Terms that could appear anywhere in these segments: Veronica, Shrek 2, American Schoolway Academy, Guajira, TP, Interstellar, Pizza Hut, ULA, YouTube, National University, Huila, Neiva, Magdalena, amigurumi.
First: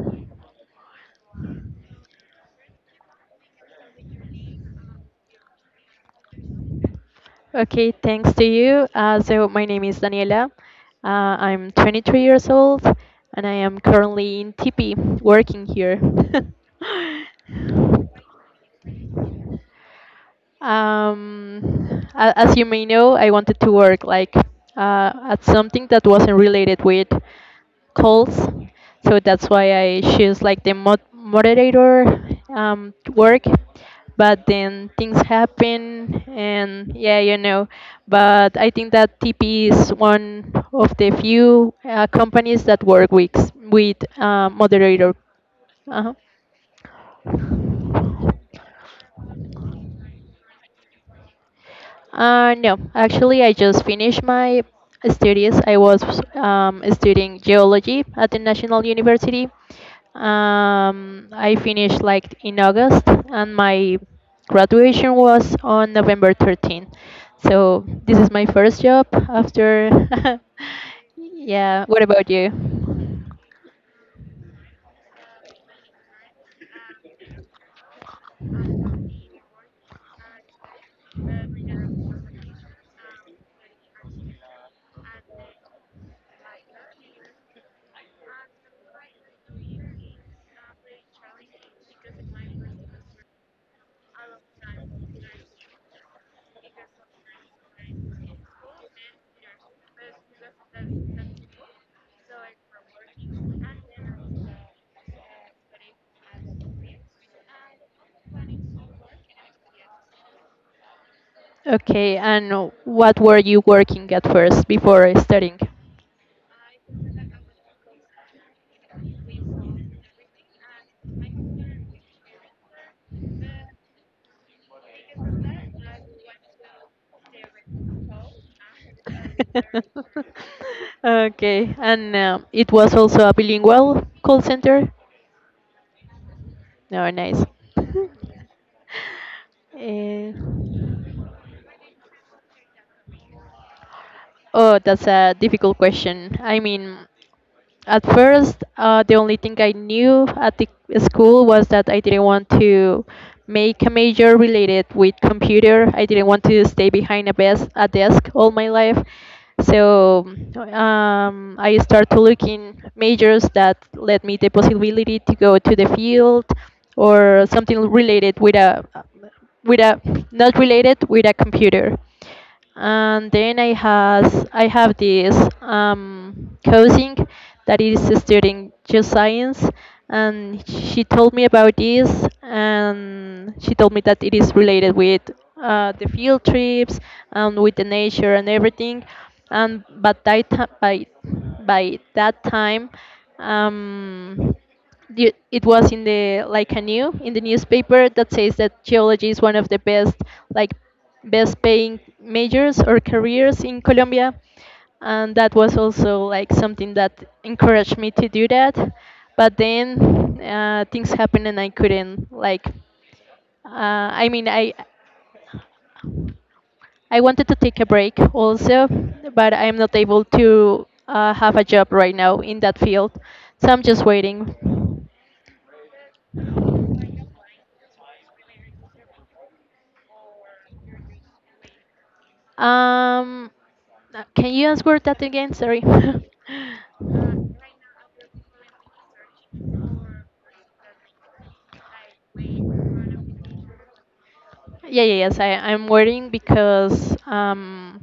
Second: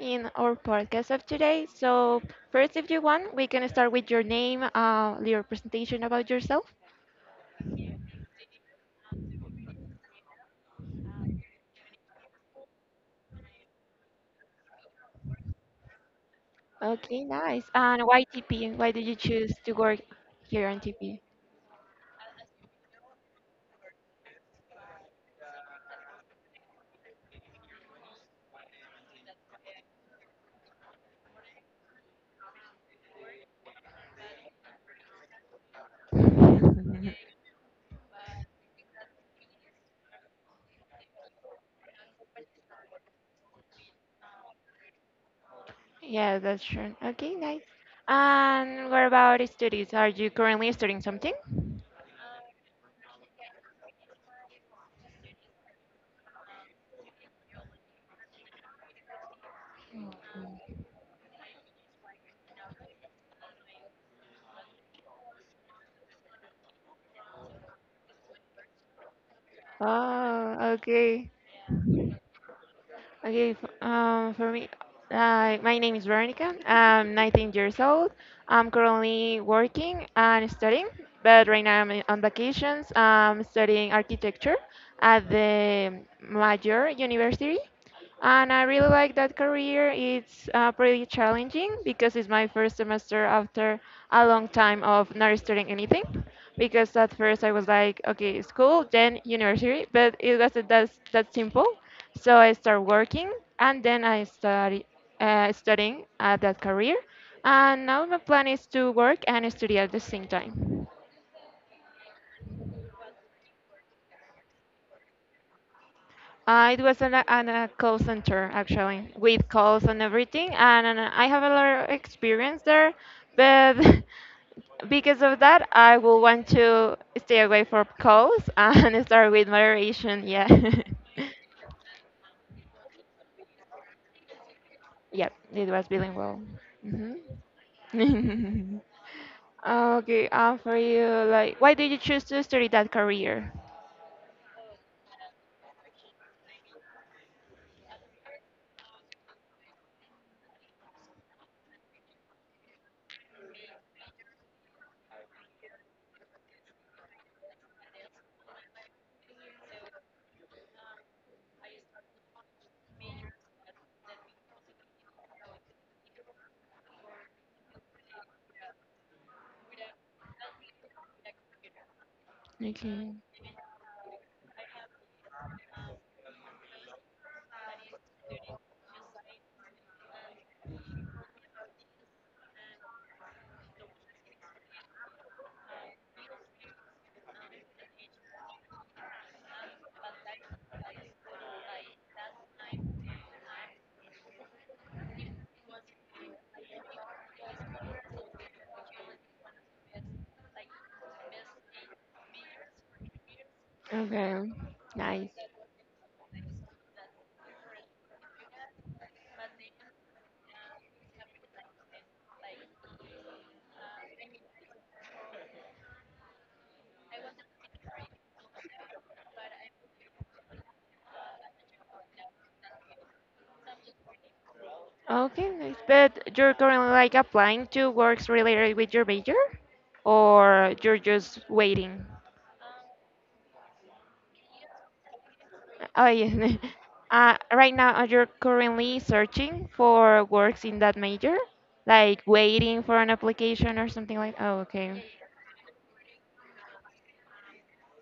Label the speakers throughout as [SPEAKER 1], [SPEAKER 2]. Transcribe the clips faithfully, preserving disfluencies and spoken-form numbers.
[SPEAKER 1] in our podcast of today. So, first, if you want, we can start with your name, uh, your presentation about yourself.
[SPEAKER 2] Okay, thanks to you. Uh, so my name is Daniela. Uh, I'm twenty-three years old, and I am currently in T P working here.
[SPEAKER 1] Okay, nice. And why T P? Why did you choose to work here on T P?
[SPEAKER 2] Um, a- as you may know, I wanted to work like uh, at something that wasn't related with calls, so that's why I choose like the mod- moderator um, work. But then things happen, and yeah, you know. But I think that T P is one of the few uh, companies that work with with uh, moderator. Uh-huh.
[SPEAKER 1] Yeah, that's true. Okay, nice. And what about studies? Are you currently studying something?
[SPEAKER 2] Uh, no, actually, I just finished my studies. I was um, studying geology at the National University. Um, I finished like in August, and my graduation was on November thirteenth. So this is my first job after.
[SPEAKER 1] Oh, okay.
[SPEAKER 2] Yeah. What about you?
[SPEAKER 1] Okay, f- um, for me, uh, my name is Veronica. I'm nineteen years old. I'm currently working and studying, but right now I'm on vacations. I'm studying architecture at the major university. And I really like that career. It's uh, pretty challenging because it's my first semester after a long time of not studying anything. Because at first I was like, okay, school, then university, but it wasn't that, that simple. So I start working and then I study uh, studying at that career. And now my plan is to work and study at the same time.
[SPEAKER 2] Okay, and what were you working at first before studying?
[SPEAKER 1] Uh, it was an, a- an, a call center actually, with calls and everything, and, and I have a lot of experience there. But because of that, I will want to stay away from calls and start with moderation. Yeah,
[SPEAKER 2] Okay, and um, it was also a bilingual call center.
[SPEAKER 1] yep, it was bilingual.
[SPEAKER 2] No, nice.
[SPEAKER 1] Mm-hmm. okay,
[SPEAKER 2] Eh,
[SPEAKER 1] uh, for you, like, why did you choose to study that career?
[SPEAKER 2] oh, that's a difficult question. I mean, at first, uh, the only thing I knew at the school was that I didn't want to make a major related with computer. I didn't want to stay behind a, bes- a desk all my life. So um, I started to look in majors that let me the possibility to go to the field or something related with a with a not related with a computer,
[SPEAKER 1] Okay,
[SPEAKER 2] and then I has I have this um, cousin that is studying geoscience, and she told me about this, and she told me that it is related with uh, the field trips and with the nature and everything, and but that ti- by by that time. Um, the- it was in the like a new in the newspaper that says that geology is one of the best like best paying majors or careers in Colombia.
[SPEAKER 1] okay, nice.
[SPEAKER 2] And that was also like something that encouraged me to do that. But then uh, things happened and I couldn't like, uh, I mean, I, I wanted to take a break also, but I'm not able to uh, have a job right now in that field. So I'm just waiting.
[SPEAKER 1] Okay, nice. But you're currently like applying to works related with your major, or you're just waiting?
[SPEAKER 2] Um, uh, can you answer that again? Sorry.
[SPEAKER 1] Oh yeah. Uh, right now, are you currently searching for works in that major? Like waiting for an application or something like? Oh,
[SPEAKER 2] Yeah,
[SPEAKER 1] okay.
[SPEAKER 2] yeah, yes, I, I'm worrying because um,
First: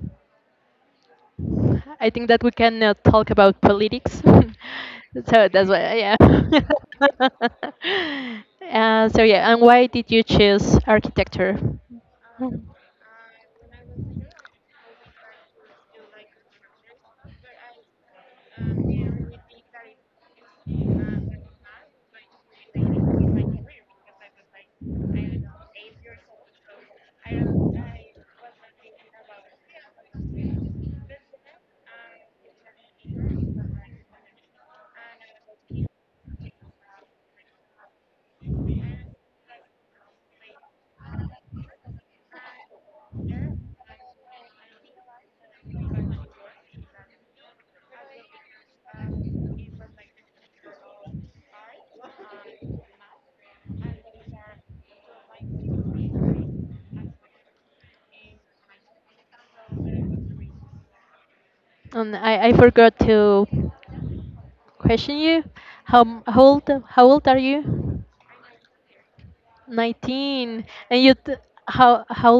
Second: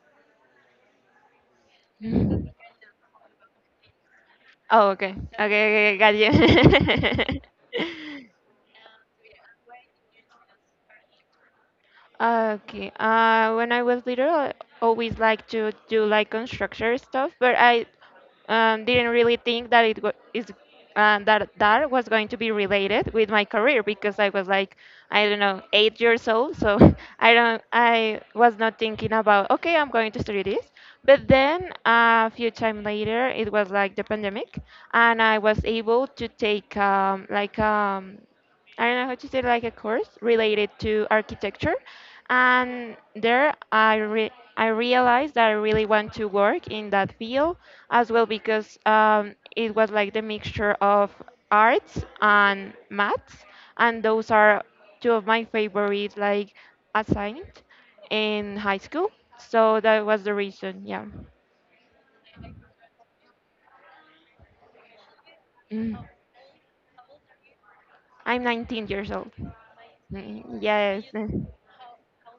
[SPEAKER 2] I think that
[SPEAKER 1] Mhm.
[SPEAKER 2] we cannot talk about politics.
[SPEAKER 1] Oh, okay.
[SPEAKER 2] So
[SPEAKER 1] Okay,
[SPEAKER 2] that's
[SPEAKER 1] okay,
[SPEAKER 2] why,
[SPEAKER 1] okay, got
[SPEAKER 2] yeah.
[SPEAKER 1] you.
[SPEAKER 2] Uh, so yeah, and why did you choose architecture?
[SPEAKER 1] Okay. Uh, when I was little, I always liked to do like construction stuff, but I um, didn't really think that it was is um, that that was going to be related with my career because I was like I don't know eight years old, so I don't I was not thinking about okay I'm going to study this. But then uh, a few time later, it was like the pandemic, and I was able to take um, like um, I don't know how to say like a course related to architecture, and there I re I realized that I really want to work in that field as well because um, it was like the mixture of arts and maths, and those are two of my favorite like assignments in high school. So that was the reason. Yeah.
[SPEAKER 2] And I, I forgot to question you
[SPEAKER 1] Mm.
[SPEAKER 2] how m- how old how old are you?
[SPEAKER 1] I'm nineteen years old.
[SPEAKER 2] nineteen,
[SPEAKER 1] Mm,
[SPEAKER 2] and
[SPEAKER 1] yes.
[SPEAKER 2] you t- how how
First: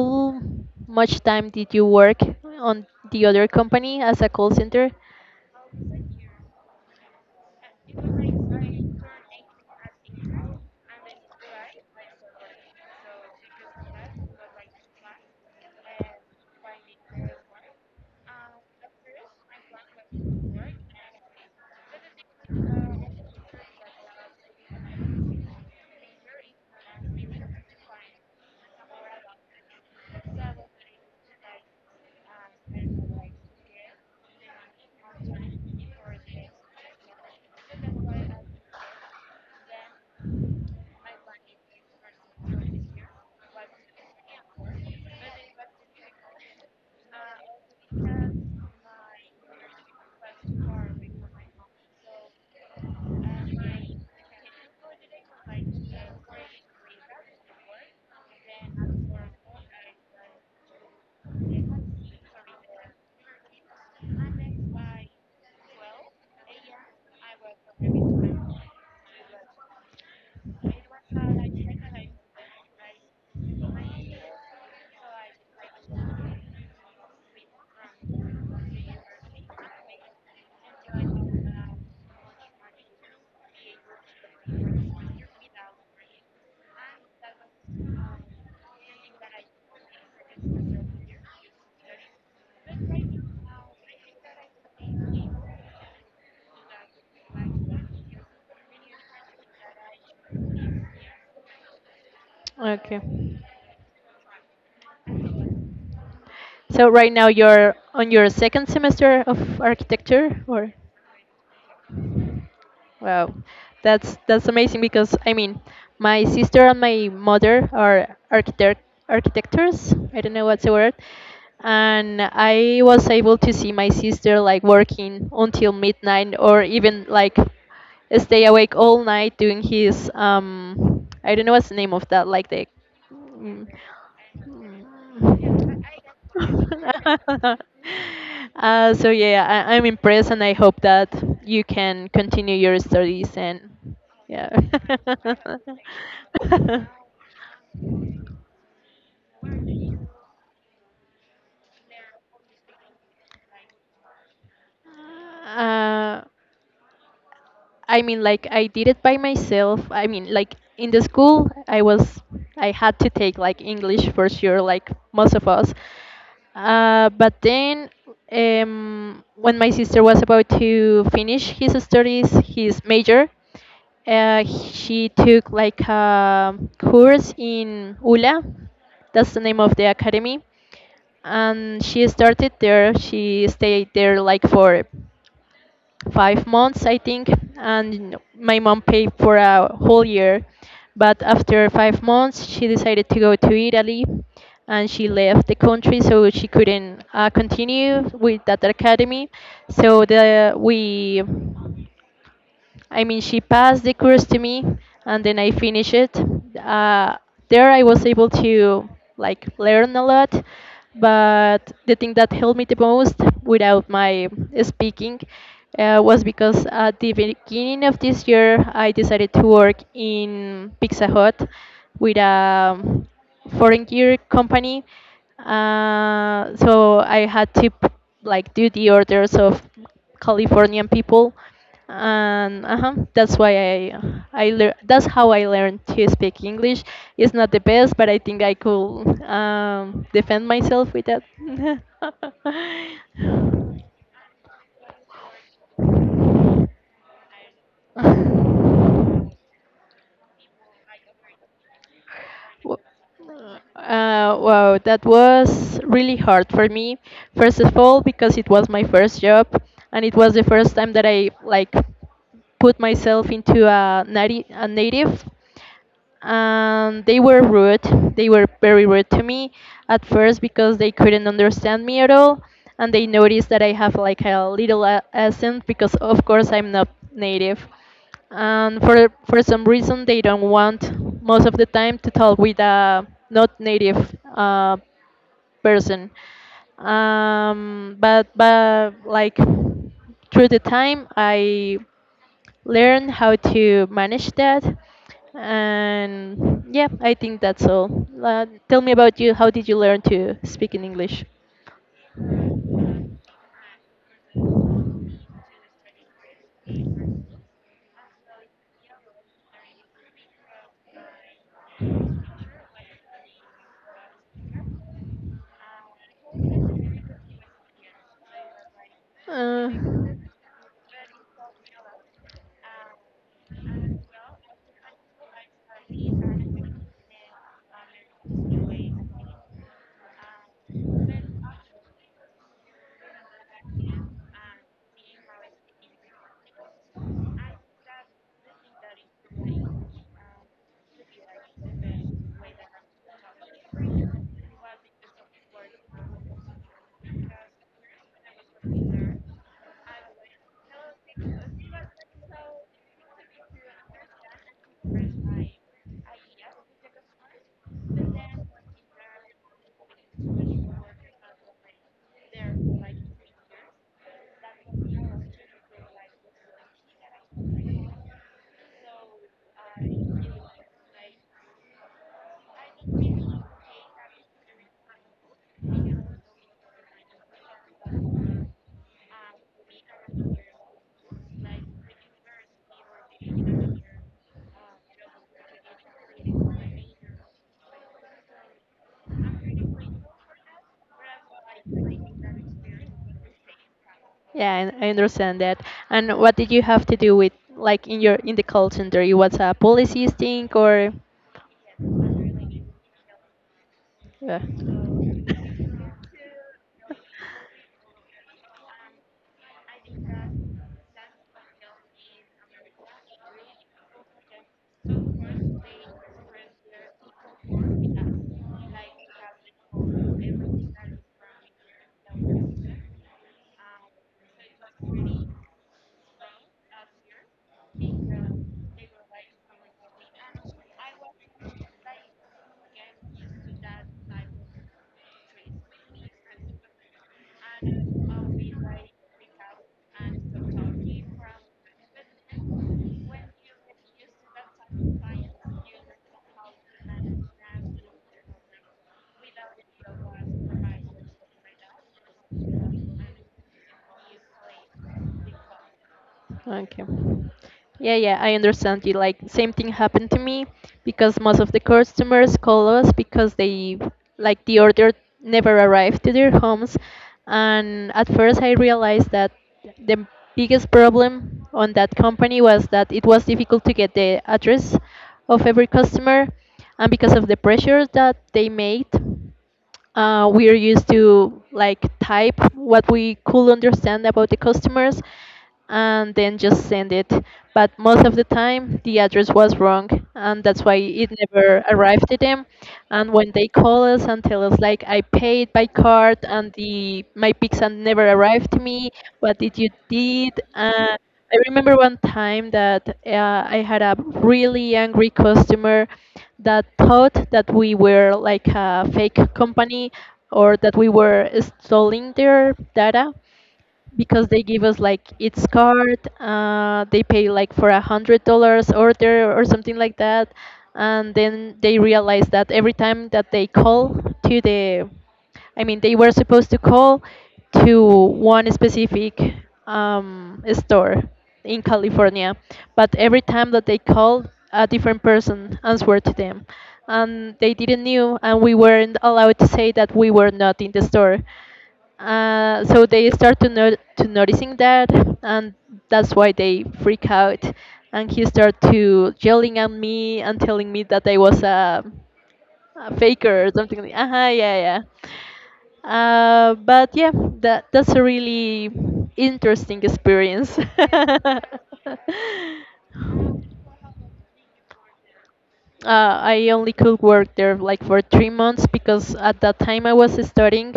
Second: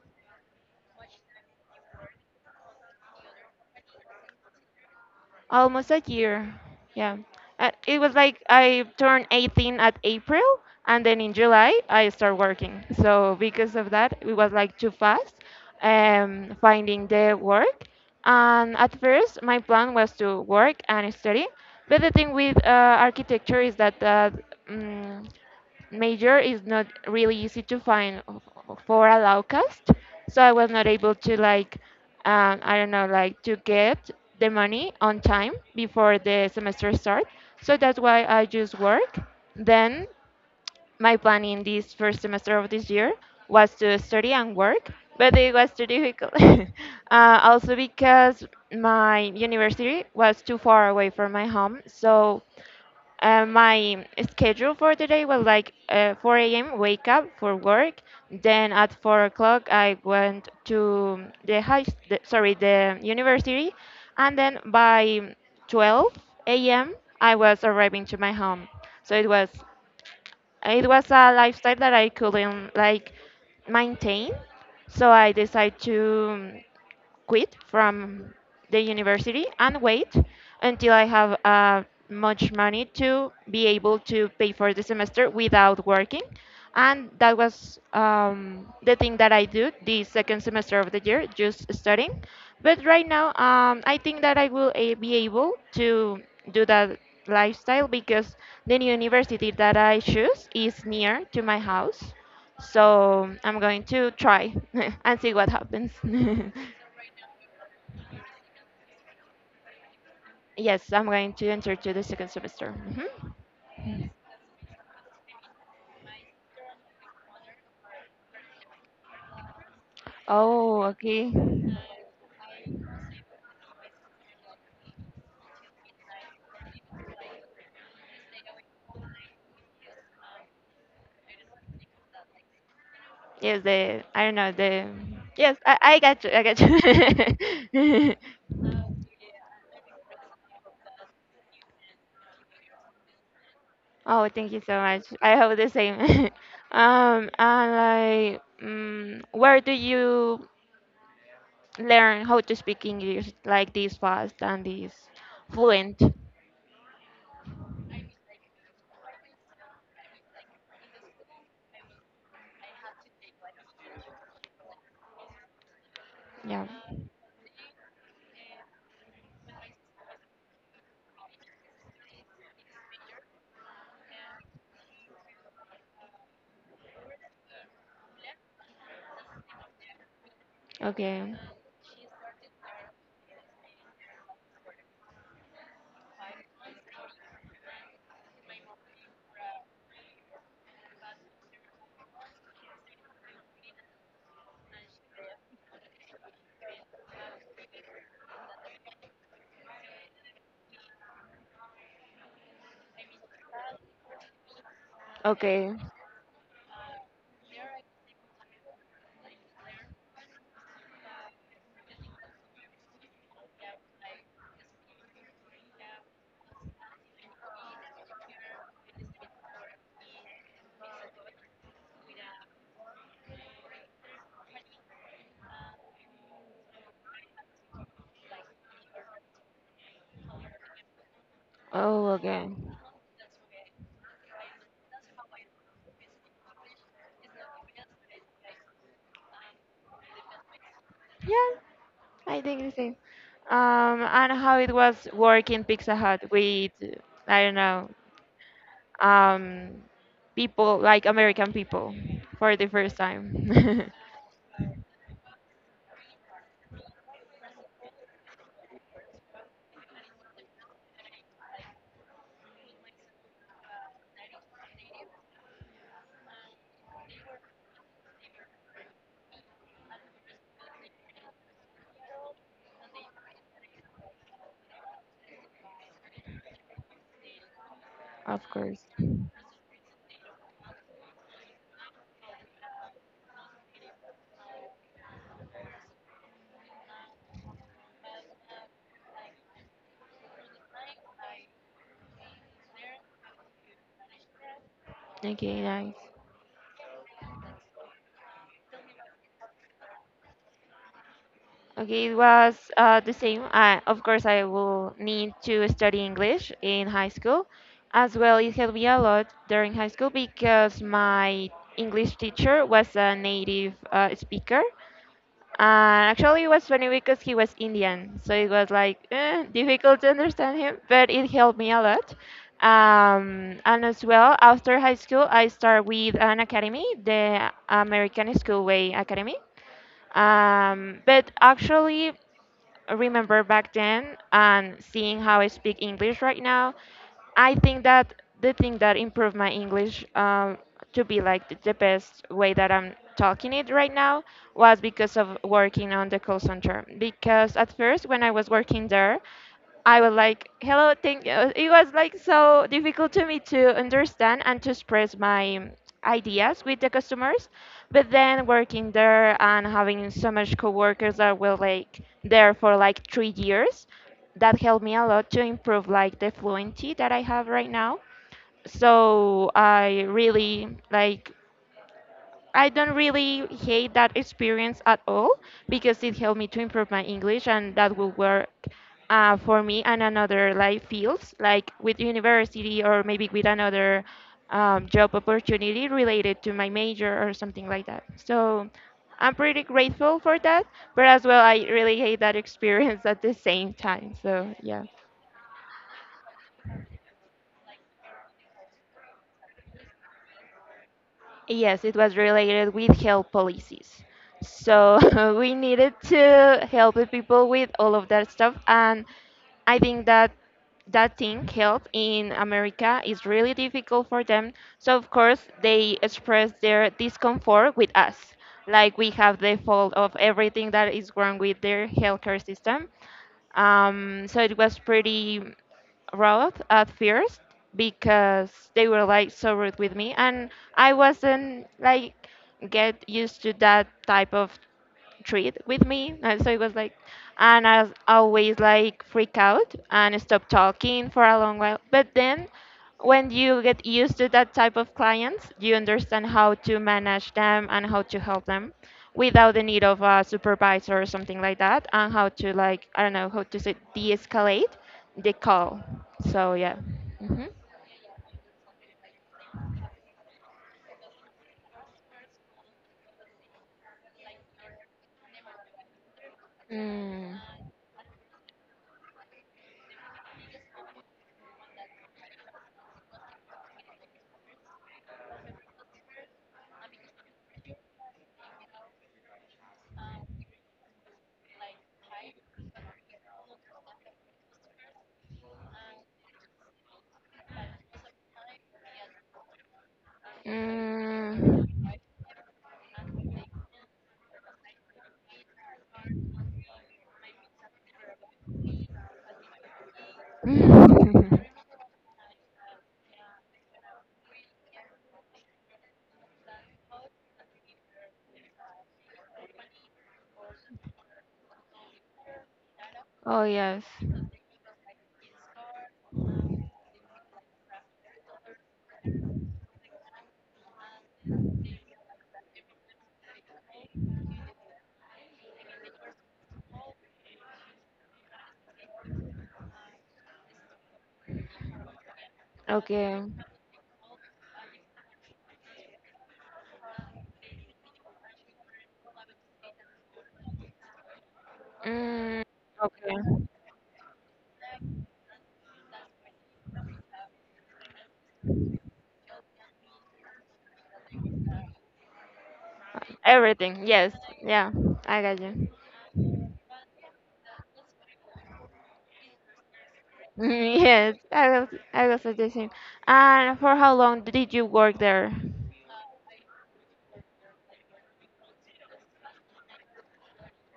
[SPEAKER 2] much time did you work on the other company as a call center?
[SPEAKER 1] almost a year. Yeah. Uh, it was like I turned eighteen at April, and then in July I started working. So because of that, it was like too fast um, finding the work. And at first, my plan was to work and study. But the thing with uh, architecture is that uh, mm, major is not really easy to find for a low cost. So I was not able to like, um, I don't know, like to get the money on time before the semester start. So that's why I just work. Then my plan in this first semester of this year was to study and work, but it was too difficult. uh, also because my university was too far away from my home, so uh, my schedule for the day was like uh, four a m wake up for work. Then at four o'clock I went to the high, s- the, sorry, the university, and then by twelve a m. I was arriving to my home. So it was it was a lifestyle that I couldn't like maintain. So I decided to um, quit from the university and wait until I have uh, much money to be able to pay for the semester without working. And that was um, the thing that I do the second semester of the year, just studying. But right now, um, I think that I will a- be able to do that lifestyle because the new university that I choose is near to my house.
[SPEAKER 2] Okay,
[SPEAKER 1] So I'm going to try and see what happens.
[SPEAKER 2] so right now you're on your second semester of architecture or...
[SPEAKER 1] Yes, I'm going to enter to the second semester. Hmm.
[SPEAKER 2] Wow, that's that's amazing because I mean, my sister and my mother are architect architectures. I don't know what's the
[SPEAKER 1] Oh,
[SPEAKER 2] word,
[SPEAKER 1] okay.
[SPEAKER 2] and I was able to see my sister like working until midnight or even like stay awake all night doing his um I don't know what's the name of that like the
[SPEAKER 1] Yes,
[SPEAKER 2] mm,
[SPEAKER 1] the I don't know the. Yes, I, I got you. I got you.
[SPEAKER 2] uh, so yeah, I, I'm impressed, and I hope that you can continue your studies and
[SPEAKER 1] oh,
[SPEAKER 2] yeah.
[SPEAKER 1] thank you so much. I hope the same. um, and like, mm where do you learn how to speak English like this fast and this fluent?
[SPEAKER 2] uh, I mean, like I did it by myself. I mean, like in the school, I was I had to take like English for sure, like most of us.
[SPEAKER 1] Yeah.
[SPEAKER 2] Uh, but then, um, when my sister was about to finish his studies, his major, uh, she took like a course in U L A, that's the name of the academy,
[SPEAKER 1] Okay.
[SPEAKER 2] and she started there. She stayed there like for five months, I think, and my mom paid for a whole year. But after five months, she decided to go to Italy, and she left the country, so she couldn't uh, continue with that academy. So the we I mean, she passed the course to me, and then I
[SPEAKER 1] Okay.
[SPEAKER 2] finished it. Uh, there, I was able to like learn a lot, but the thing that helped me the most without my speaking uh, was because at the beginning of this year, I decided to work in Pizza Hut with a foreign gear company. Uh, so I had to p- like do the orders of Californian people,
[SPEAKER 1] Oh, okay.
[SPEAKER 2] and uh-huh, that's why I I lear- that's how I learned to speak English. It's not the best, but I think I could um, defend myself with that.
[SPEAKER 1] Yeah, I think the same. Um, and how it was working Pizza Hut with, I don't know, um, people like American people for the
[SPEAKER 2] W-
[SPEAKER 1] first time.
[SPEAKER 2] Uh, wow, that was really hard for me. First of all, because it was my first job, and it was the first time that I like put myself into a, nati- a native, and they were rude. They were very rude to me at first because they couldn't understand me at all, and they noticed that I have like a little a- accent because of course I'm not native,
[SPEAKER 1] of
[SPEAKER 2] and
[SPEAKER 1] course.
[SPEAKER 2] for for some reason they don't want most of the time to talk with a not native uh, person. Um, but but like through the time I learn how to manage that.
[SPEAKER 1] Okay, nice.
[SPEAKER 2] And yeah, I think that's all. Uh, tell me about you. How did you learn to speak in English?
[SPEAKER 1] Okay, it was uh, the same. Uh, of course, I will need to study English in high school. As well, it helped me a lot during high school because my English teacher was a native uh, speaker. Uh, actually, it was funny because he was Indian, so it was like eh,
[SPEAKER 2] Uh,
[SPEAKER 1] difficult to understand him, but it helped me a lot. Um, and as well, after high school, I started with an academy, the American Schoolway Academy. Um, but actually, remember back then and seeing how I speak English right now, I think that the thing that improved my English um, to be like th- the best way that I'm talking it right now was because of working on the call center. Because at first, when I was working there, I was like, hello, thank you. It was like so difficult to me to understand and to express my ideas with the customers. But then working there and having so much coworkers that were like there for like three years, that helped me a lot to improve like the fluency that I have right now. So I really like I don't really hate that experience at all because it helped me to improve my English and that will work uh, for me and another like fields like with university or maybe with another um, job opportunity related to my major or something like that. So I'm pretty grateful for that, but as well I really hate that experience at the same time. So
[SPEAKER 2] yeah,
[SPEAKER 1] yeah.
[SPEAKER 2] I, I understand that. And what did you have to do with, like, in your in the call center? It was a policies thing or?
[SPEAKER 1] Yes, it was related with health policies.
[SPEAKER 2] Yeah.
[SPEAKER 1] So we needed to help the people with all of that stuff. And I think that that thing, health in America, is really difficult for them. So, of course, they express their discomfort with us. Like we have the fault of everything that is wrong with their healthcare system. Um, so it was pretty Road at first because they were like so rude with me and I wasn't like get used to that type of treat with me. And so it was like, and I was always like freak out and stop talking for a long while. But then when you get used to that type of clients, you understand how to manage them and how to help them without the need of a supervisor or something like that and how to like, I don't know, how to say de-escalate the call. So yeah.
[SPEAKER 2] Okay.
[SPEAKER 1] Hmm.
[SPEAKER 2] Yeah, yeah, I understand you. Like, same thing happened to me because most of the customers call us because they, like, the order never arrived to their homes.
[SPEAKER 1] Mm.
[SPEAKER 2] And at first, I realized that the biggest problem on that company was that it was difficult to get the address of every customer. And because of the pressure that they made, uh, we're used to like type what we could understand about the customers and then just send it. But most of the time, the address was wrong, and that's why it never
[SPEAKER 1] Mm.
[SPEAKER 2] arrived to them. And when they call us and tell us like, "I paid by card, and the my pizza never arrived to me. What did you did?" Uh, I remember one time that uh, I had a really angry customer that thought that we were like a fake company or that we were stealing their data
[SPEAKER 1] oh yes.
[SPEAKER 2] because they give us like its card, uh, they pay like for a hundred dollars order or something like that, and then they realize that every time that they call to the i mean they were supposed to call to one specific um, store in California, but every
[SPEAKER 1] Okay.
[SPEAKER 2] time that they called a different person answered to them, and they didn't knew, and we weren't allowed to say that we were not in the store.
[SPEAKER 1] Mm.
[SPEAKER 2] Uh, so they start
[SPEAKER 1] Okay.
[SPEAKER 2] to, no- to noticing that, and that's why they freak out, and he start to yelling at me and telling me that I was a, a faker or something
[SPEAKER 1] Everything,
[SPEAKER 2] like
[SPEAKER 1] yes,
[SPEAKER 2] uh-huh,
[SPEAKER 1] yeah,
[SPEAKER 2] yeah, yeah.
[SPEAKER 1] I got you.
[SPEAKER 2] Uh, but yeah, that that's a really interesting experience.
[SPEAKER 1] yes, I
[SPEAKER 2] uh,
[SPEAKER 1] was, I was suggesting. And for how long did you work there?
[SPEAKER 2] I only could work there like for three months because at that time I was studying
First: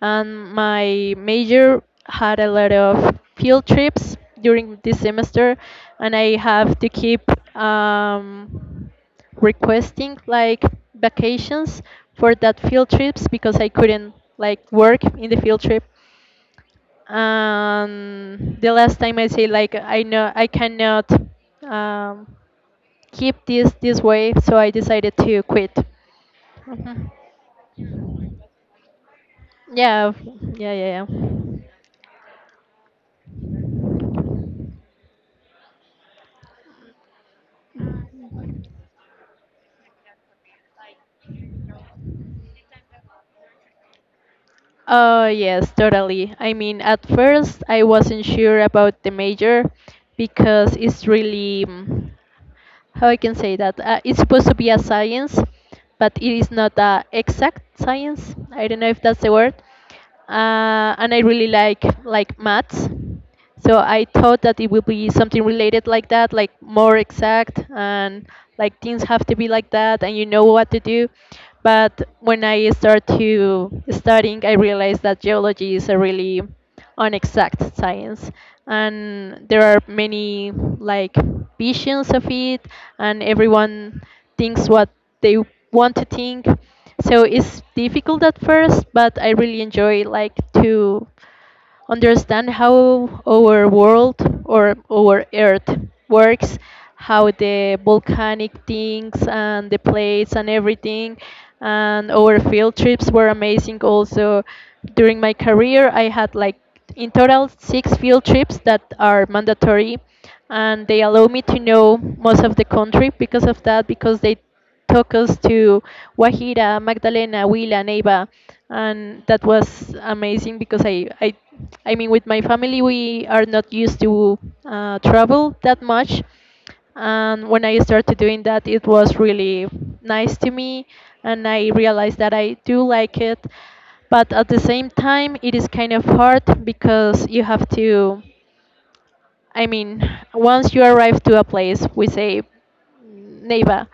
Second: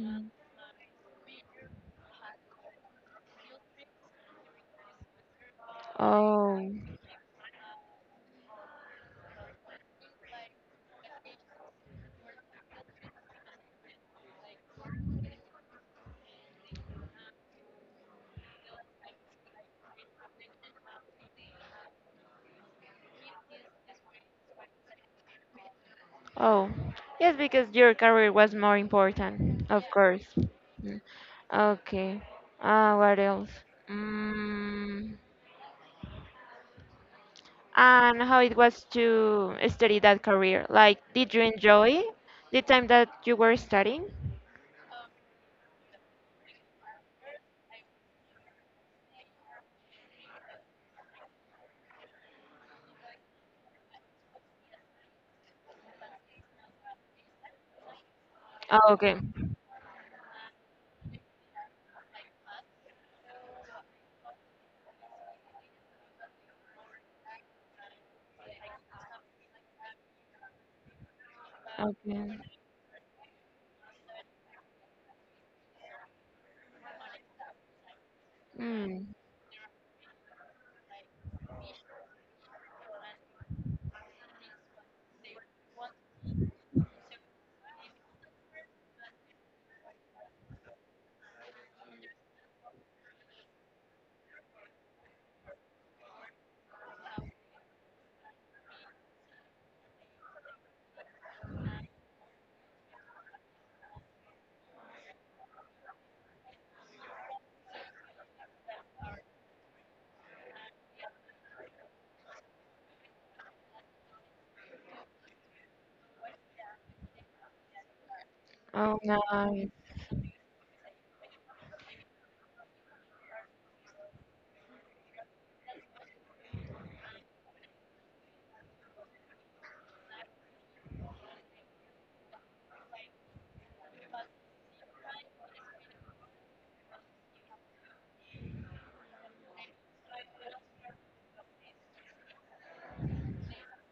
[SPEAKER 2] and my major had a lot of field trips during this semester, and I
[SPEAKER 1] Oh,
[SPEAKER 2] have to keep um, requesting like vacations for that field trips because I couldn't like work in the field trip. Um the last time I say like I know I cannot um keep this this way, so I decided to quit.
[SPEAKER 1] oh,
[SPEAKER 2] Mhm.
[SPEAKER 1] yes, because your career was more important, of
[SPEAKER 2] Yeah,
[SPEAKER 1] course.
[SPEAKER 2] yeah,
[SPEAKER 1] Mm.
[SPEAKER 2] yeah, yeah.
[SPEAKER 1] Okay. Uh, what else? Mm, and how it was to study that career? Like, did you enjoy the time that you were studying?
[SPEAKER 2] Oh, yes, totally. I mean, at first I wasn't sure about the major because it's really mm, how I can say that, uh, it's supposed to be a science, but it is not a exact science. I don't know
[SPEAKER 1] Oh,
[SPEAKER 2] if
[SPEAKER 1] okay.
[SPEAKER 2] that's the word. Uh, and I really like like maths, so I thought that it would be something related like that, like more exact and like things have to be like that, and you know what to do. But when
[SPEAKER 1] Okay.
[SPEAKER 2] I start to studying, I realized that geology is a really on exact science,
[SPEAKER 1] Mm.
[SPEAKER 2] and there are many like visions of it, and everyone thinks what they want to think, so it's difficult at first, but I really enjoy like to understand how our world or our earth works, how the volcanic things and the plates and everything. And our field trips were amazing also. During my career, I had like in total six field trips that are mandatory, and they allow me to know most of the country because of that because they took us to Guajira, Magdalena, Huila, Neiva,
[SPEAKER 1] Oh,
[SPEAKER 2] and that
[SPEAKER 1] nice.
[SPEAKER 2] was amazing because I, I I mean, with my family, we are not used to uh, travel that much. And when I started doing that, it was really nice to me. And I realized that I do like it. But at the same time, it is kind of hard because you have to I mean, once you arrive to a place, we say neighbor.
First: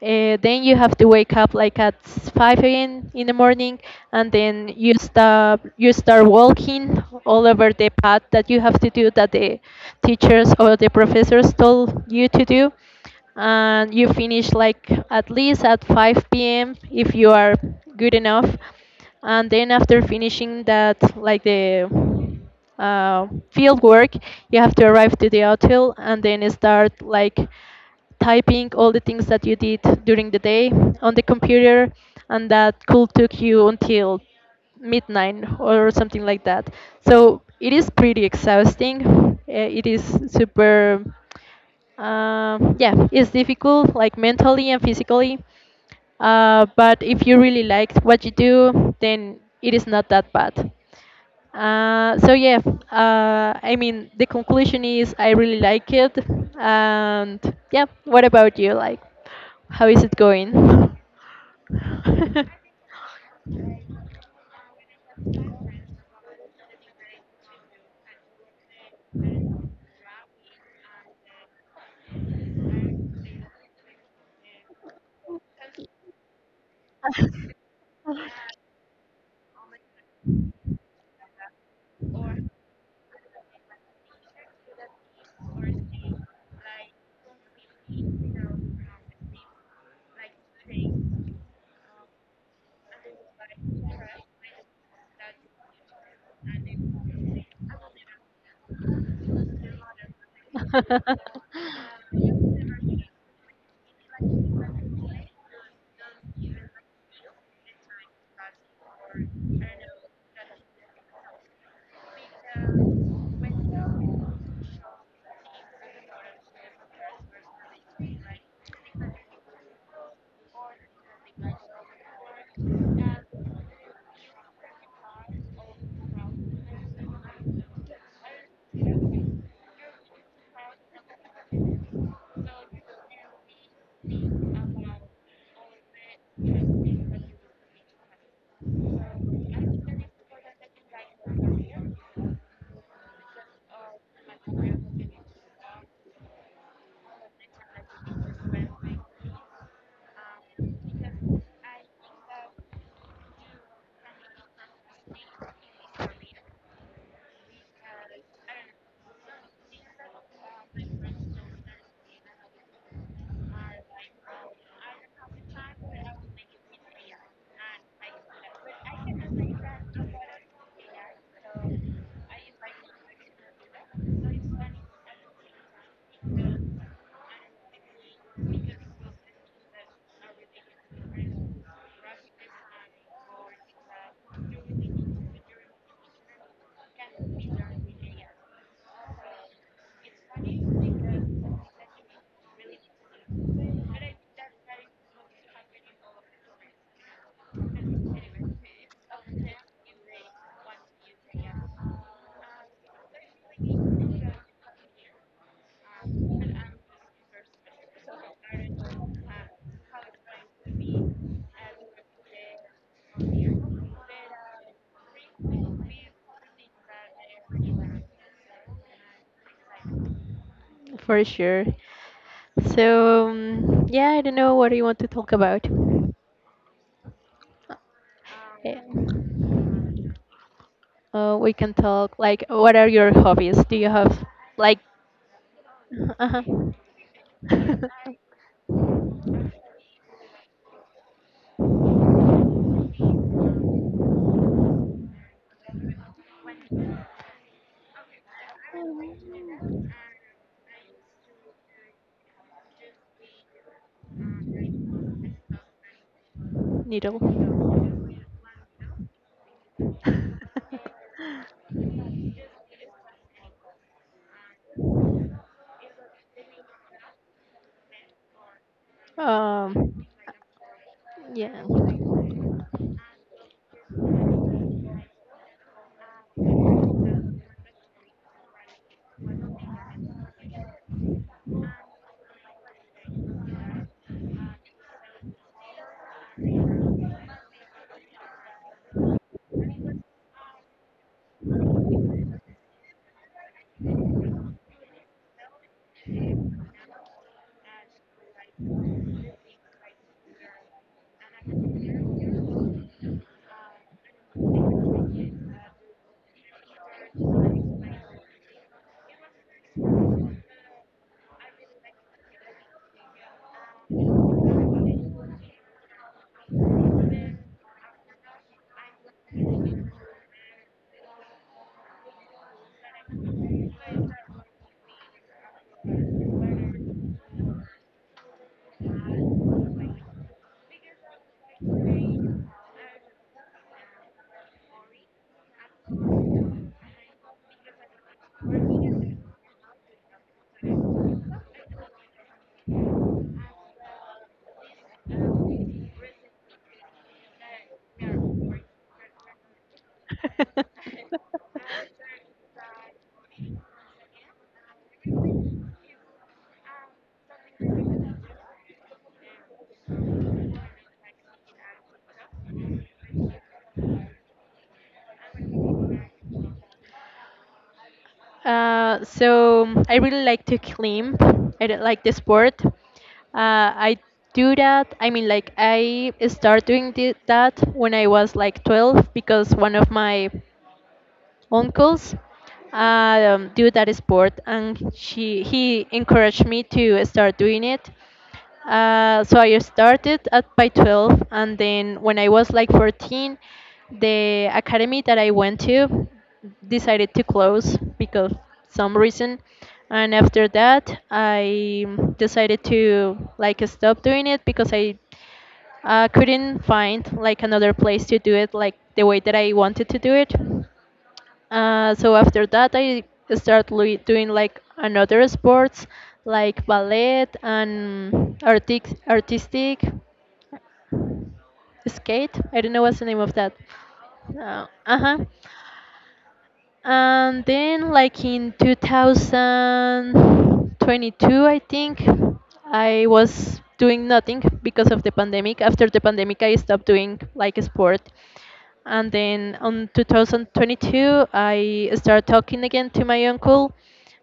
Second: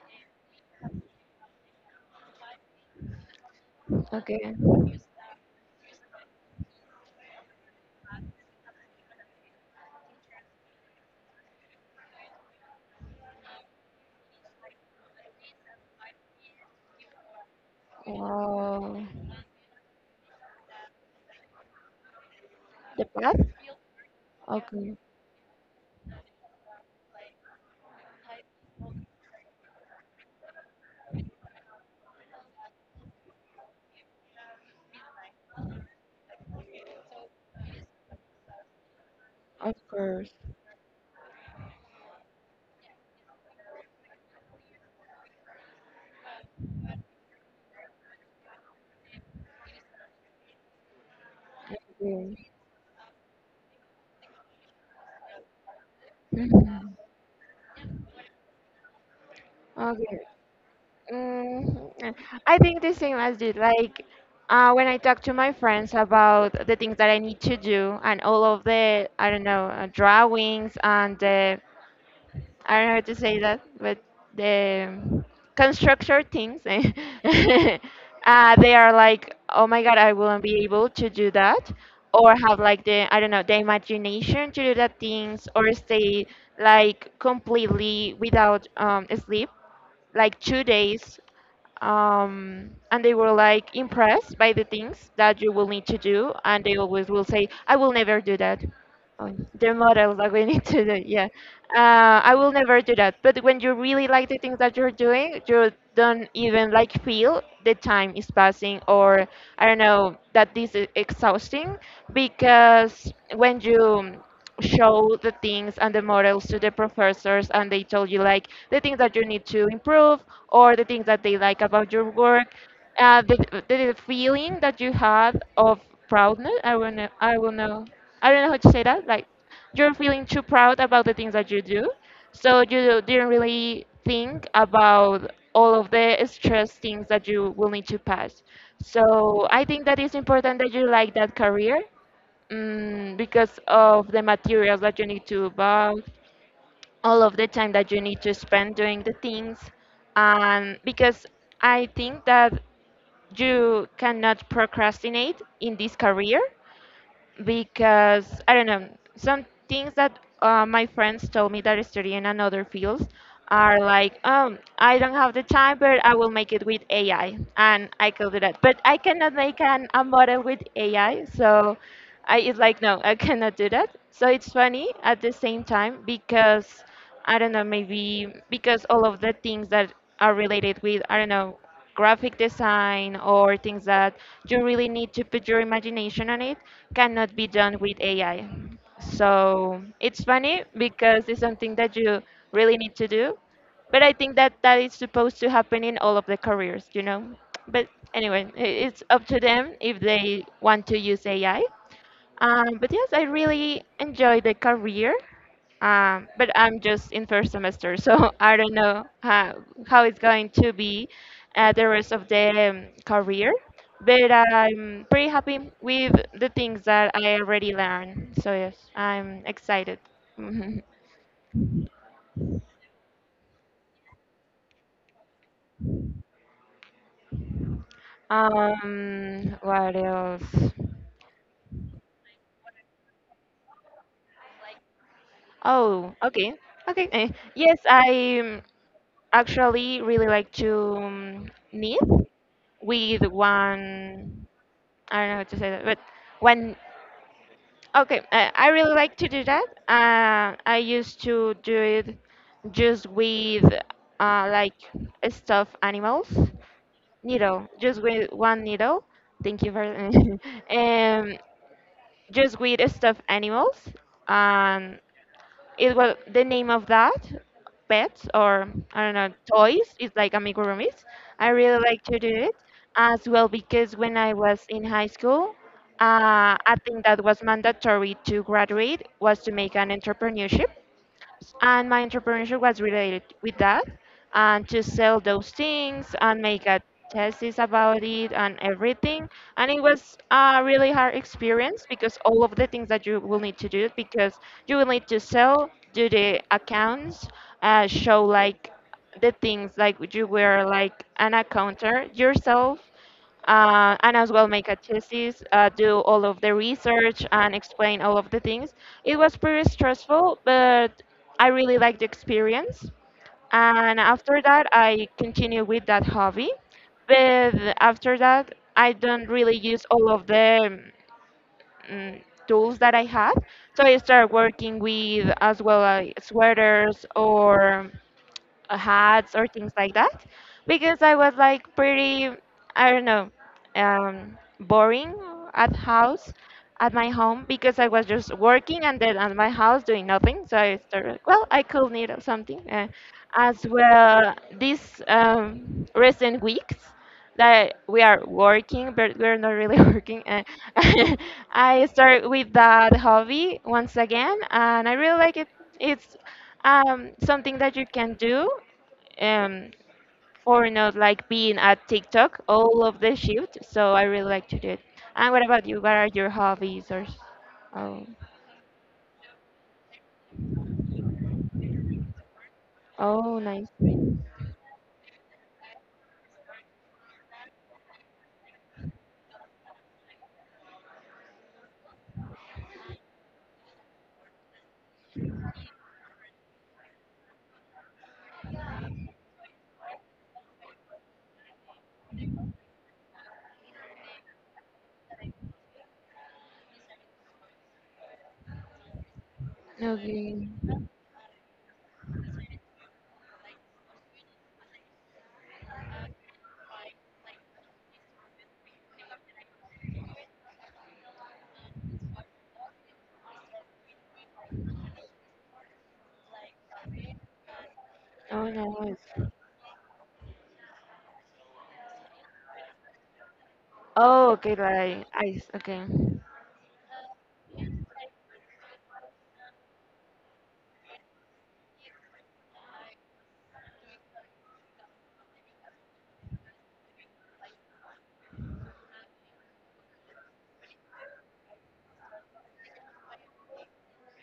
[SPEAKER 2] Uh, then you have to wake up like at five a m in the morning, and then
[SPEAKER 1] Okay.
[SPEAKER 2] you start you start walking all over the path that you have to do that the teachers or the professors told you to do, and you finish like at least at five p m if you are good enough,
[SPEAKER 1] Wow.
[SPEAKER 2] and then after finishing that, like the
[SPEAKER 1] The
[SPEAKER 2] uh,
[SPEAKER 1] path?
[SPEAKER 2] field work, you have to
[SPEAKER 1] Okay.
[SPEAKER 2] arrive to the hotel and then start like typing all the things that you did during the day on the computer, and that could took you until midnight or something like that. So it is pretty exhausting. Uh,
[SPEAKER 1] Of
[SPEAKER 2] it is
[SPEAKER 1] course.
[SPEAKER 2] super um, yeah, it's difficult like mentally and physically, uh, but if you really like what you do, then it is not that bad. Uh, so
[SPEAKER 1] Okay.
[SPEAKER 2] yeah, uh, I mean the conclusion is I really like it,
[SPEAKER 1] Mhm.
[SPEAKER 2] and yeah. What about you? Like, how is it
[SPEAKER 1] Okay.
[SPEAKER 2] going?
[SPEAKER 1] Mm, I think the same as you. Like, uh, when I talk to my friends about the things that I need to do and all of the, I don't know, uh, drawings and the I don't know how to say that, but the constructor things, eh, uh, they are like, oh my god, I won't be able to do that, or have like the, I don't know, the imagination to do that things, or stay like completely without um, sleep, like two days. Um, and they were like impressed by the things that you will need to do, and they always will say, I will never do that. Oh, the model that we need to do, yeah. Uh, I will never do that. But when you really like the things that you're doing, you don't even like feel the time is passing, or I don't know that this is exhausting because when you show the things and the models to the professors and they told you like the things that you need to improve or the things that they like about your work uh, the, the feeling that you had of proudness i will know i will know I don't know how to say that like you're feeling too proud about the things that you do. So you didn't really think
[SPEAKER 2] So I
[SPEAKER 1] about all of the
[SPEAKER 2] think I
[SPEAKER 1] stress
[SPEAKER 2] need
[SPEAKER 1] things
[SPEAKER 2] to
[SPEAKER 1] that you will need
[SPEAKER 2] focus
[SPEAKER 1] to pass.
[SPEAKER 2] on
[SPEAKER 1] So I think that it's important that you like that
[SPEAKER 2] writing
[SPEAKER 1] career mm, because of the
[SPEAKER 2] my career,
[SPEAKER 1] materials that you
[SPEAKER 2] because
[SPEAKER 1] need to
[SPEAKER 2] of my
[SPEAKER 1] buy, all of the time that
[SPEAKER 2] career.
[SPEAKER 1] you
[SPEAKER 2] Um, because
[SPEAKER 1] need to
[SPEAKER 2] I think that I do something that I'm
[SPEAKER 1] spend
[SPEAKER 2] really
[SPEAKER 1] doing the
[SPEAKER 2] good
[SPEAKER 1] things. And
[SPEAKER 2] at. Because I
[SPEAKER 1] because
[SPEAKER 2] don't
[SPEAKER 1] I
[SPEAKER 2] know,
[SPEAKER 1] think that you cannot
[SPEAKER 2] I
[SPEAKER 1] procrastinate in this
[SPEAKER 2] think that my
[SPEAKER 1] career because I don't know some things
[SPEAKER 2] friends
[SPEAKER 1] that uh, my
[SPEAKER 2] told
[SPEAKER 1] friends
[SPEAKER 2] me
[SPEAKER 1] told me that study in another fields
[SPEAKER 2] that I.
[SPEAKER 1] are like um I don't have the time but I will make it with A I and I could do that but I cannot make an, a model with A I so I it's like no I cannot do that so it's funny at the same time because I don't know maybe because all of the things that are related with I don't know graphic design or things that you really need to put your imagination on it cannot be done with A I. So it's funny because it's something that you really need to do, but I think that that is supposed to happen in all of the careers, you know. But anyway, i- it's up to them if they want to use A I. Um, but yes, I really enjoy the career. Um, but I'm just in first semester, so I don't know how, how it's going to be uh, the rest of the um, career. But I'm pretty happy with the things that I already learned. So yes, I'm excited.
[SPEAKER 2] For sure. So, um, yeah, I don't know what do you want to talk about. Eh,
[SPEAKER 1] Um, what else?
[SPEAKER 2] Uh, we can talk like, what are your hobbies? Do you have like
[SPEAKER 1] Oh,
[SPEAKER 2] uh-huh.
[SPEAKER 1] okay, okay. eh, Yes, I um, actually really like to um, knit with one. I don't know how to say that, but when okay, I, I really like to do that. Uh, I used to do it just with uh, like stuffed animals,
[SPEAKER 2] Needle.
[SPEAKER 1] needle, just with one needle. Thank you for um, just with stuffed animals, um, it was the name of that pets or I don't know toys.
[SPEAKER 2] um,
[SPEAKER 1] It's like amigurumis. I
[SPEAKER 2] yeah.
[SPEAKER 1] really like to do it as well because when I was in high school, uh, I think that was mandatory to graduate was to make an entrepreneurship and my entrepreneurship was related with that and to sell those things and make a thesis about it and everything and it was a really hard experience because all of the things that you will need to do because you will need to sell do the accounts uh, show like the things like you were like an accountant yourself uh, and as well make a thesis, uh, do all of the research and explain all of the things. It was pretty stressful, but I really liked the experience. And after that, I continue with that hobby. But after that, I don't really use all of the mm, tools that I have. So I start working with as well like sweaters or uh, hats or things like that because I was like pretty, I don't know, um, boring at house, at my home because I was just working and then at my house doing nothing. So I started like, well, I could need something. Uh, as well, these um, recent weeks that we are working, but we're not really working. Uh, I start with that hobby once again, and I really like it. It's um, something that you can do um, for not like being at TikTok all of the shift. So I really like to do it. And what about you? What are your hobbies or? s- Oh,
[SPEAKER 2] Uh, so I really like to climb. I don't like the sport.
[SPEAKER 1] oh, nice.
[SPEAKER 2] Uh, I do that. I mean, like I start doing thi- that when I was like twelve, because one of my uncles uh, um, do that sport, and she he encouraged me to start doing it. Uh, so I started at by twelve, and then when I was like fourteen, the academy that I went to decided to close because some reason. And after
[SPEAKER 1] Okay.
[SPEAKER 2] that, I decided to like stop doing it because I uh, couldn't find like another place to do it like the way that I wanted to do it. Uh, so after that, I start lui- doing like another sports, like ballet and
[SPEAKER 1] Oh,
[SPEAKER 2] artic-
[SPEAKER 1] nice.
[SPEAKER 2] artistic skate. I don't know what's the name of that.
[SPEAKER 1] Oh, okay,
[SPEAKER 2] Uh
[SPEAKER 1] like
[SPEAKER 2] huh.
[SPEAKER 1] ice. Okay.
[SPEAKER 2] And then, like in two thousand twenty-two, I think I was doing nothing because of the pandemic. After the pandemic, I stopped doing like sport, and then on twenty twenty-two I started talking again to my uncle,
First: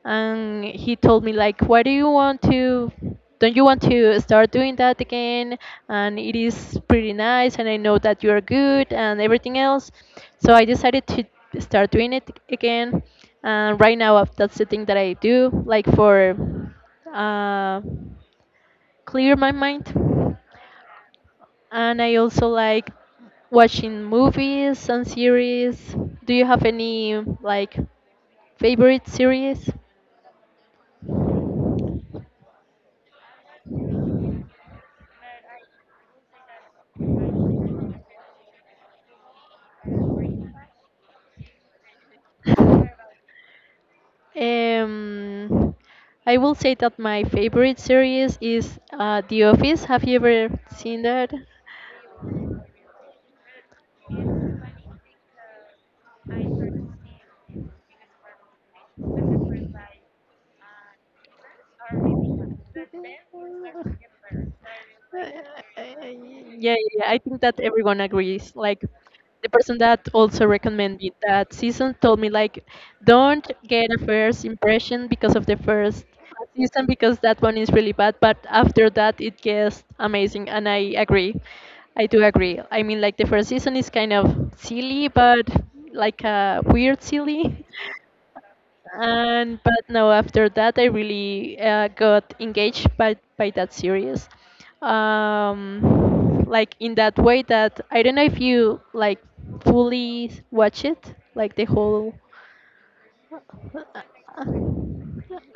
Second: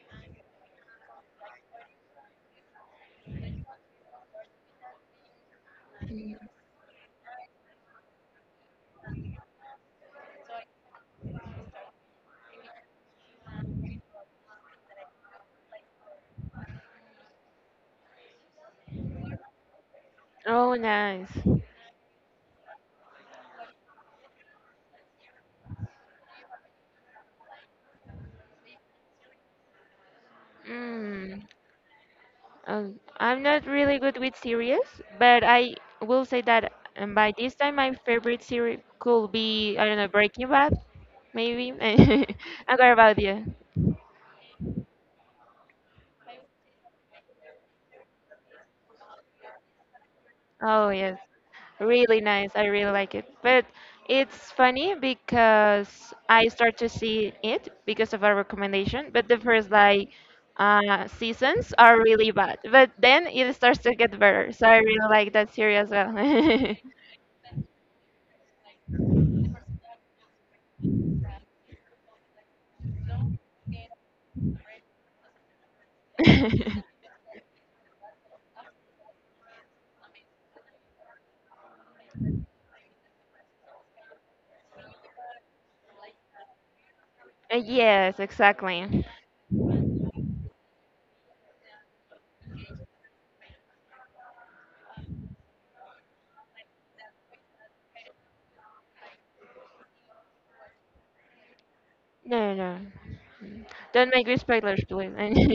[SPEAKER 2] and he told me like, why do you want to, don't you want to start doing that again, and it is pretty nice and I know that you're good and everything else. So I decided to start doing it again, and right now, uh, that's the thing that I do like for uh, clear my mind.
[SPEAKER 1] Oh, nice.
[SPEAKER 2] And I also like watching movies and series. Do you have any like favorite series?
[SPEAKER 1] Mm. Um, I'm not really good with series, but I will say that um, by this time my favorite series could be I don't know Breaking Bad, maybe. And what about you?
[SPEAKER 2] Um, I will say that my favorite series is uh, The Office. Have you ever
[SPEAKER 1] Oh
[SPEAKER 2] seen
[SPEAKER 1] yes.
[SPEAKER 2] that?
[SPEAKER 1] Really nice. I really like it. But it's funny because I start to see it because of a recommendation, but the first like uh, seasons are really bad. But then it starts to get better. So I really
[SPEAKER 2] Uh,
[SPEAKER 1] like that series as
[SPEAKER 2] yeah, yeah,
[SPEAKER 1] well.
[SPEAKER 2] yeah. I think that everyone agrees. Like the person that also recommended me that season told me like, don't get a first impression because of the first season, because that one is really bad, but after that it gets amazing. And I agree, I do agree. I mean, like the first season is kind of silly, but like a weird silly.
[SPEAKER 1] Yes, exactly.
[SPEAKER 2] And but no after that I really uh, got engaged by by that series, um like in that way that, I don't know if you like fully watch it like the whole.
[SPEAKER 1] No, no. Don't make me spoilers,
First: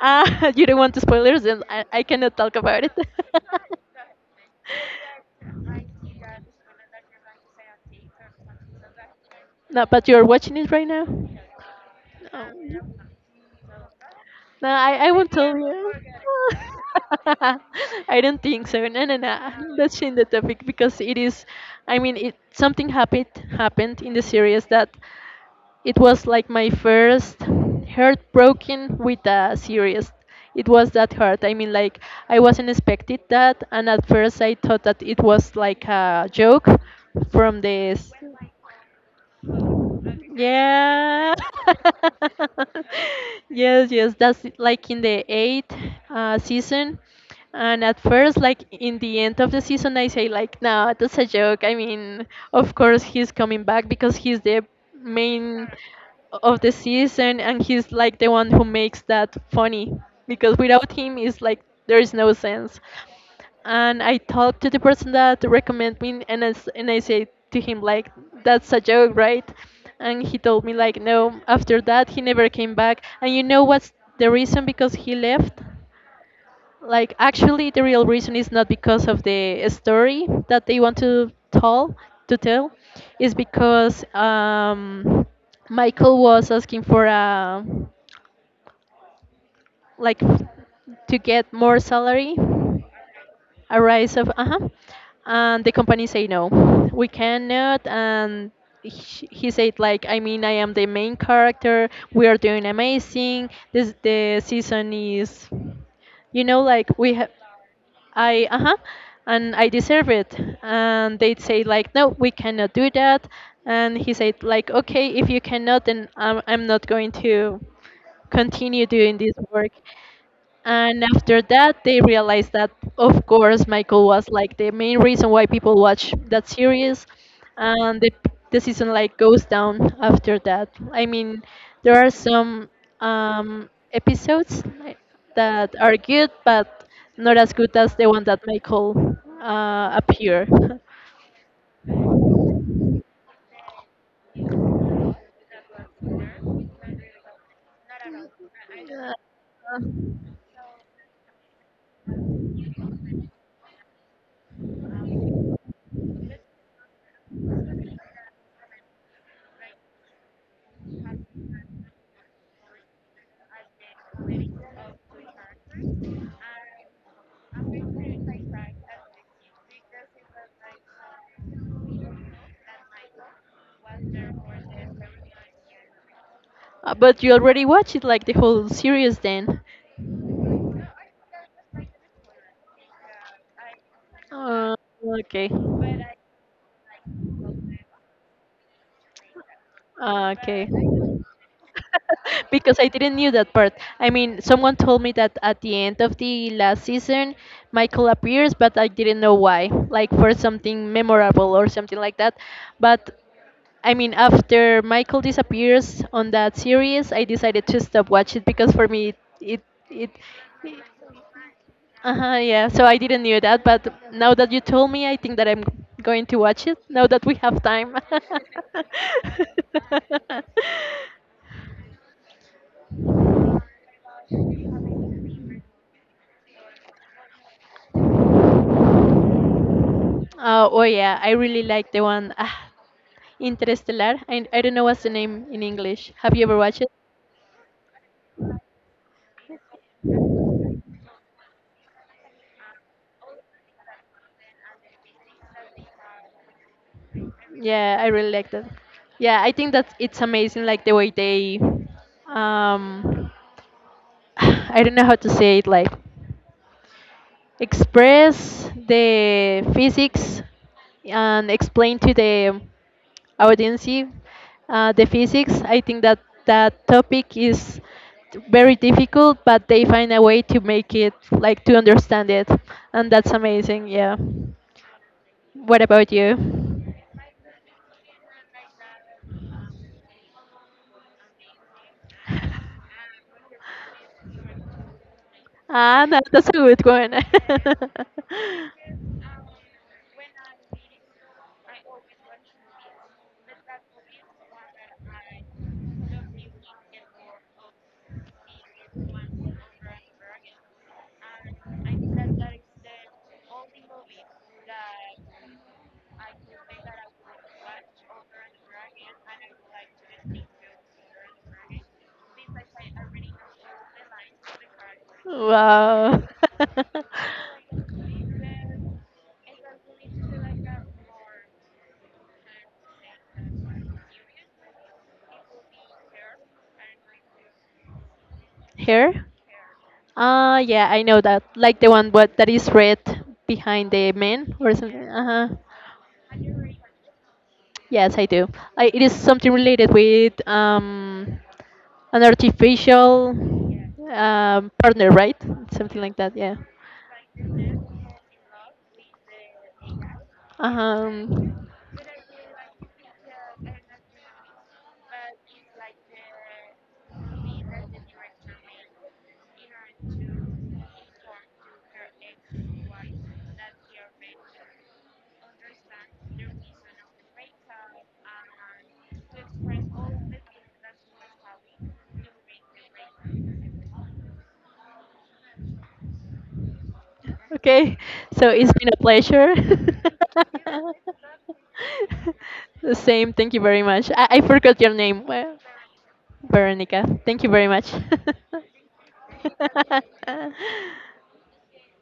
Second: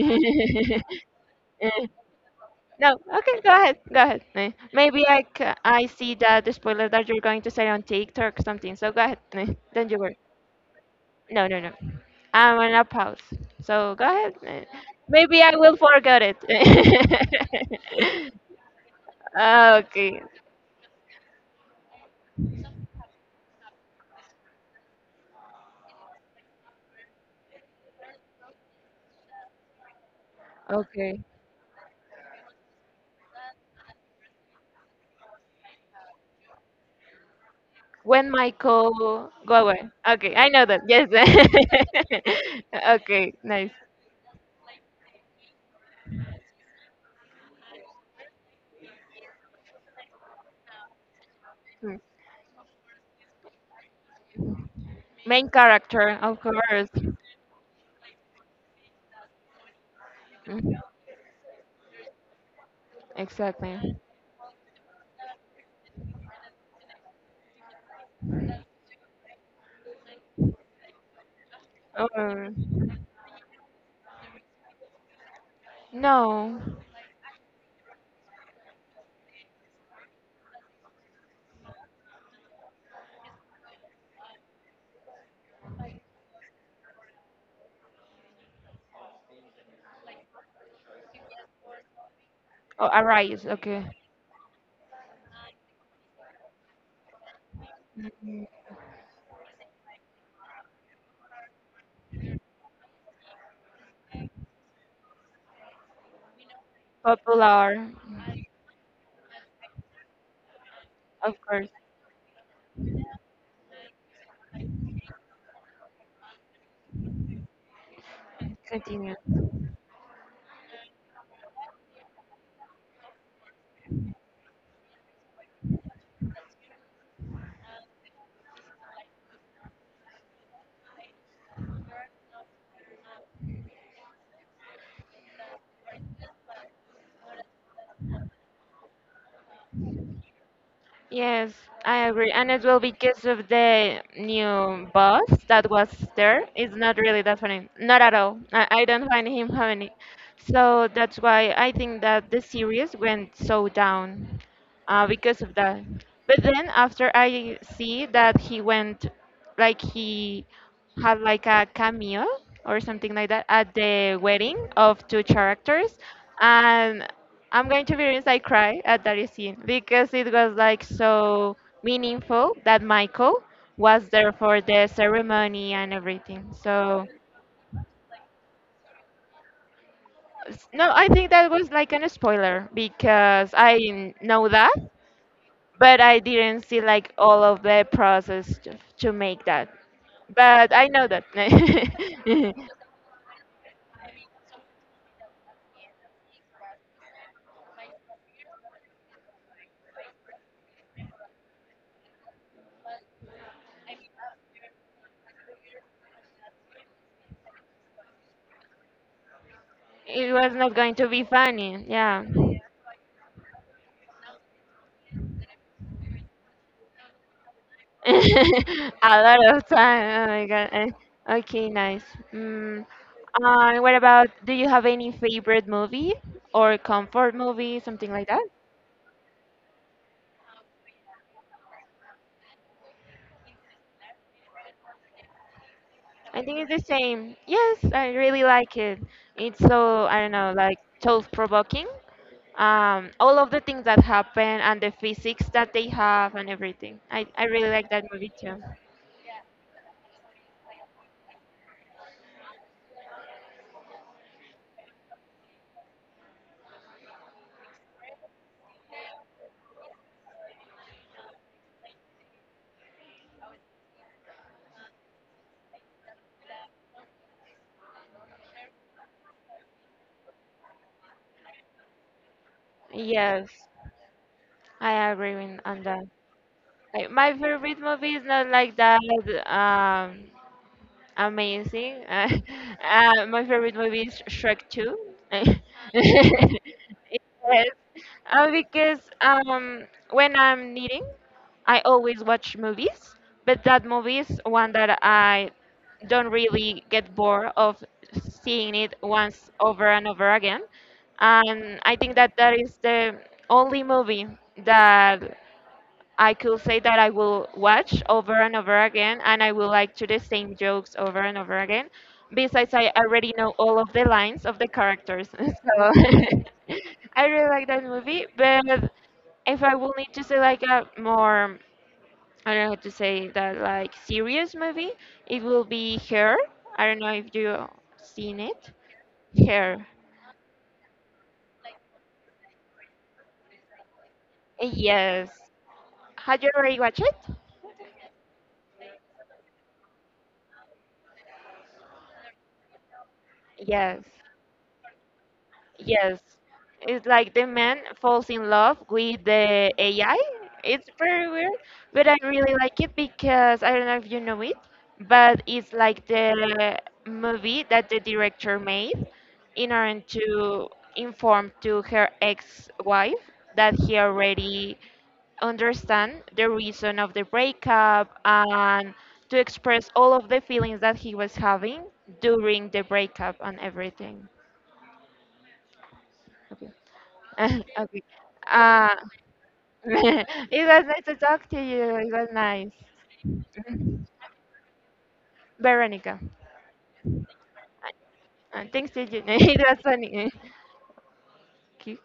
[SPEAKER 2] Ah, you don't want spoilers, and I, I cannot talk about it.
[SPEAKER 1] No, okay, go ahead, go ahead. Eh, Maybe I, c- I see that the spoiler that you're going to say on TikTok or something. So go ahead. eh,
[SPEAKER 2] No,
[SPEAKER 1] Don't you
[SPEAKER 2] but
[SPEAKER 1] worry.
[SPEAKER 2] you're watching it right now.
[SPEAKER 1] No, no, no. I'm on
[SPEAKER 2] No,
[SPEAKER 1] a pause. So go ahead. eh,
[SPEAKER 2] no, I, I won't
[SPEAKER 1] Maybe I
[SPEAKER 2] tell
[SPEAKER 1] will
[SPEAKER 2] you.
[SPEAKER 1] forget it.
[SPEAKER 2] I don't think so. No, no, no. Let's change
[SPEAKER 1] okay,
[SPEAKER 2] the topic because it is. I mean, it something happened happened in the series that it was like my first heartbroken with a series. It was that
[SPEAKER 1] okay.
[SPEAKER 2] hard. I mean, like I wasn't expected that, and at first I thought that it was like a joke from this.
[SPEAKER 1] When Michael go away. Okay, I know that. Yes.
[SPEAKER 2] Yeah.
[SPEAKER 1] okay, nice.
[SPEAKER 2] Yes, yes. That's it, like in the eighth uh, season. And at first, like in the end of the season, I say like, no, that's a joke. I
[SPEAKER 1] Mm.
[SPEAKER 2] mean, of course he's coming back because he's the
[SPEAKER 1] Main
[SPEAKER 2] main
[SPEAKER 1] character, of
[SPEAKER 2] of the
[SPEAKER 1] course.
[SPEAKER 2] season, and he's like the one who makes that funny. Because
[SPEAKER 1] Mm,
[SPEAKER 2] without him, it's like there is no sense.
[SPEAKER 1] exactly.
[SPEAKER 2] And I talked to the person that recommended me, and I, s- and I said to him like, that's a joke, right? And he told me like, no. After that, he never came
[SPEAKER 1] Um,
[SPEAKER 2] back. And you know what's the reason because he left?
[SPEAKER 1] no.
[SPEAKER 2] Like, actually, the real reason is not because of the story that they want to tell, to tell, is because um, Michael was asking for a like to get more salary,
[SPEAKER 1] Oh, arise.
[SPEAKER 2] a
[SPEAKER 1] Okay.
[SPEAKER 2] rise of uh-huh, and the company say, no, we cannot. And he he said like, I mean, I am the main character, we are doing amazing, this the season is, you know, like we have
[SPEAKER 1] Popular.
[SPEAKER 2] I uh-huh, and I deserve it. And they'd
[SPEAKER 1] Of
[SPEAKER 2] say
[SPEAKER 1] course.
[SPEAKER 2] like, no, we cannot do that. And he said like, okay, if you cannot, then I'm, I'm not going to continue
[SPEAKER 1] Continue.
[SPEAKER 2] doing this work. And after that, they realized that, of course, Michael was like the main reason why people watch that series, and the the season like goes down after that. I mean, there are some um, episodes like, that are good, but not as good as the one that Michael uh, appear.
[SPEAKER 1] Yes, I agree. And as well, because of the new boss that was there, it's not really that funny. Not at all. I, I don't find him
[SPEAKER 2] Uh,
[SPEAKER 1] funny. So that's why I think that the series went so down uh, because of that. But then after I see that he went, like he had like a cameo or something like that at the wedding of two characters, and I'm going to be honest, I cry at that scene because it was like so meaningful that Michael was there for the ceremony and everything.
[SPEAKER 2] Uh,
[SPEAKER 1] So,
[SPEAKER 2] But you already watched it like the whole series then.
[SPEAKER 1] s- no, I think that was like an spoiler because I n- know that,
[SPEAKER 2] Uh, okay.
[SPEAKER 1] but I didn't see like all of the process to, to make that.
[SPEAKER 2] Ah, okay.
[SPEAKER 1] But I know that.
[SPEAKER 2] Because I didn't knew that part. I mean, someone told me that at the end of the last season, Michael appears, but I didn't know why. Like for something memorable or something like that. But I mean, after Michael disappears on that series, I decided to stop watch it because for me, it it
[SPEAKER 1] It was not
[SPEAKER 2] it
[SPEAKER 1] going to be funny, yeah.
[SPEAKER 2] uh-huh, yeah, so I didn't knew that, but now that you told me, I think that I'm going to watch it now that we have time.
[SPEAKER 1] A lot of time. Oh my god. eh, Okay, nice. Mm, uh, what about, do you have any favorite movie or comfort movie, something like that?
[SPEAKER 2] Uh, oh yeah, I really like the one ah, Interstellar. I, I don't know what's the name in English. Have
[SPEAKER 1] I
[SPEAKER 2] you ever
[SPEAKER 1] think it's
[SPEAKER 2] watched it?
[SPEAKER 1] the same. Yes, I really like it. It's so, I don't know, like thought-provoking. Um, all of the things that happen and the physics that they have and everything. I, I really like
[SPEAKER 2] Yeah,
[SPEAKER 1] that
[SPEAKER 2] I
[SPEAKER 1] movie
[SPEAKER 2] really like
[SPEAKER 1] too.
[SPEAKER 2] that. Yeah, I think that it's amazing, like the way they um, I don't know how to say it, like express the physics and explain to the audience uh, the physics. I think that that topic is very difficult, but they find a way to make it like to understand it, and that's
[SPEAKER 1] Yes,
[SPEAKER 2] amazing. Yeah.
[SPEAKER 1] I agree with, on
[SPEAKER 2] What
[SPEAKER 1] that.
[SPEAKER 2] about you?
[SPEAKER 1] Like, my favorite movie is not like that. Um, Amazing. Uh, uh, my favorite movie is Shrek two. Yes. Uh, because um, when I'm knitting, I always watch movies, but that movie is one that I don't really get bored of seeing it once over and over again. And I think that that is the only movie that I could say that I will watch over and over again and I will like to the same jokes over and over again. Besides, I already know all of the lines of the characters. So
[SPEAKER 2] Wow.
[SPEAKER 1] I really like that movie. But if I will need to say like a more, I don't know how to say that, like serious movie, it will be *Hair*. I don't know if you seen it.
[SPEAKER 2] Here?
[SPEAKER 1] *Hair*.
[SPEAKER 2] Ah, yeah, I know that. Like the one what that is red behind the man or something.
[SPEAKER 1] Yes.
[SPEAKER 2] Uh-huh.
[SPEAKER 1] Had you already watched it?
[SPEAKER 2] Yes, I do. I, it is something related with um an artificial
[SPEAKER 1] Yes.
[SPEAKER 2] um, partner, right? Something like
[SPEAKER 1] Yes,
[SPEAKER 2] that. Yeah.
[SPEAKER 1] it's like the man falls in love with the A I. It's very weird,
[SPEAKER 2] Uh-huh.
[SPEAKER 1] but I really like it because I don't know if you know it, but it's like the movie that the director made in order to inform to her ex-wife that he already understand the reason of the breakup and to express all of the feelings that he was having during the breakup and everything. Okay.
[SPEAKER 2] Okay,
[SPEAKER 1] Okay.
[SPEAKER 2] so it's been
[SPEAKER 1] Uh,
[SPEAKER 2] a pleasure.
[SPEAKER 1] it was nice to talk to you. It was nice.
[SPEAKER 2] The same, thank you very much. I, I forgot your name, well,
[SPEAKER 1] Veronica.
[SPEAKER 2] Veronica. Thank you very much.
[SPEAKER 1] Uh, thanks to you. It was funny. Okay.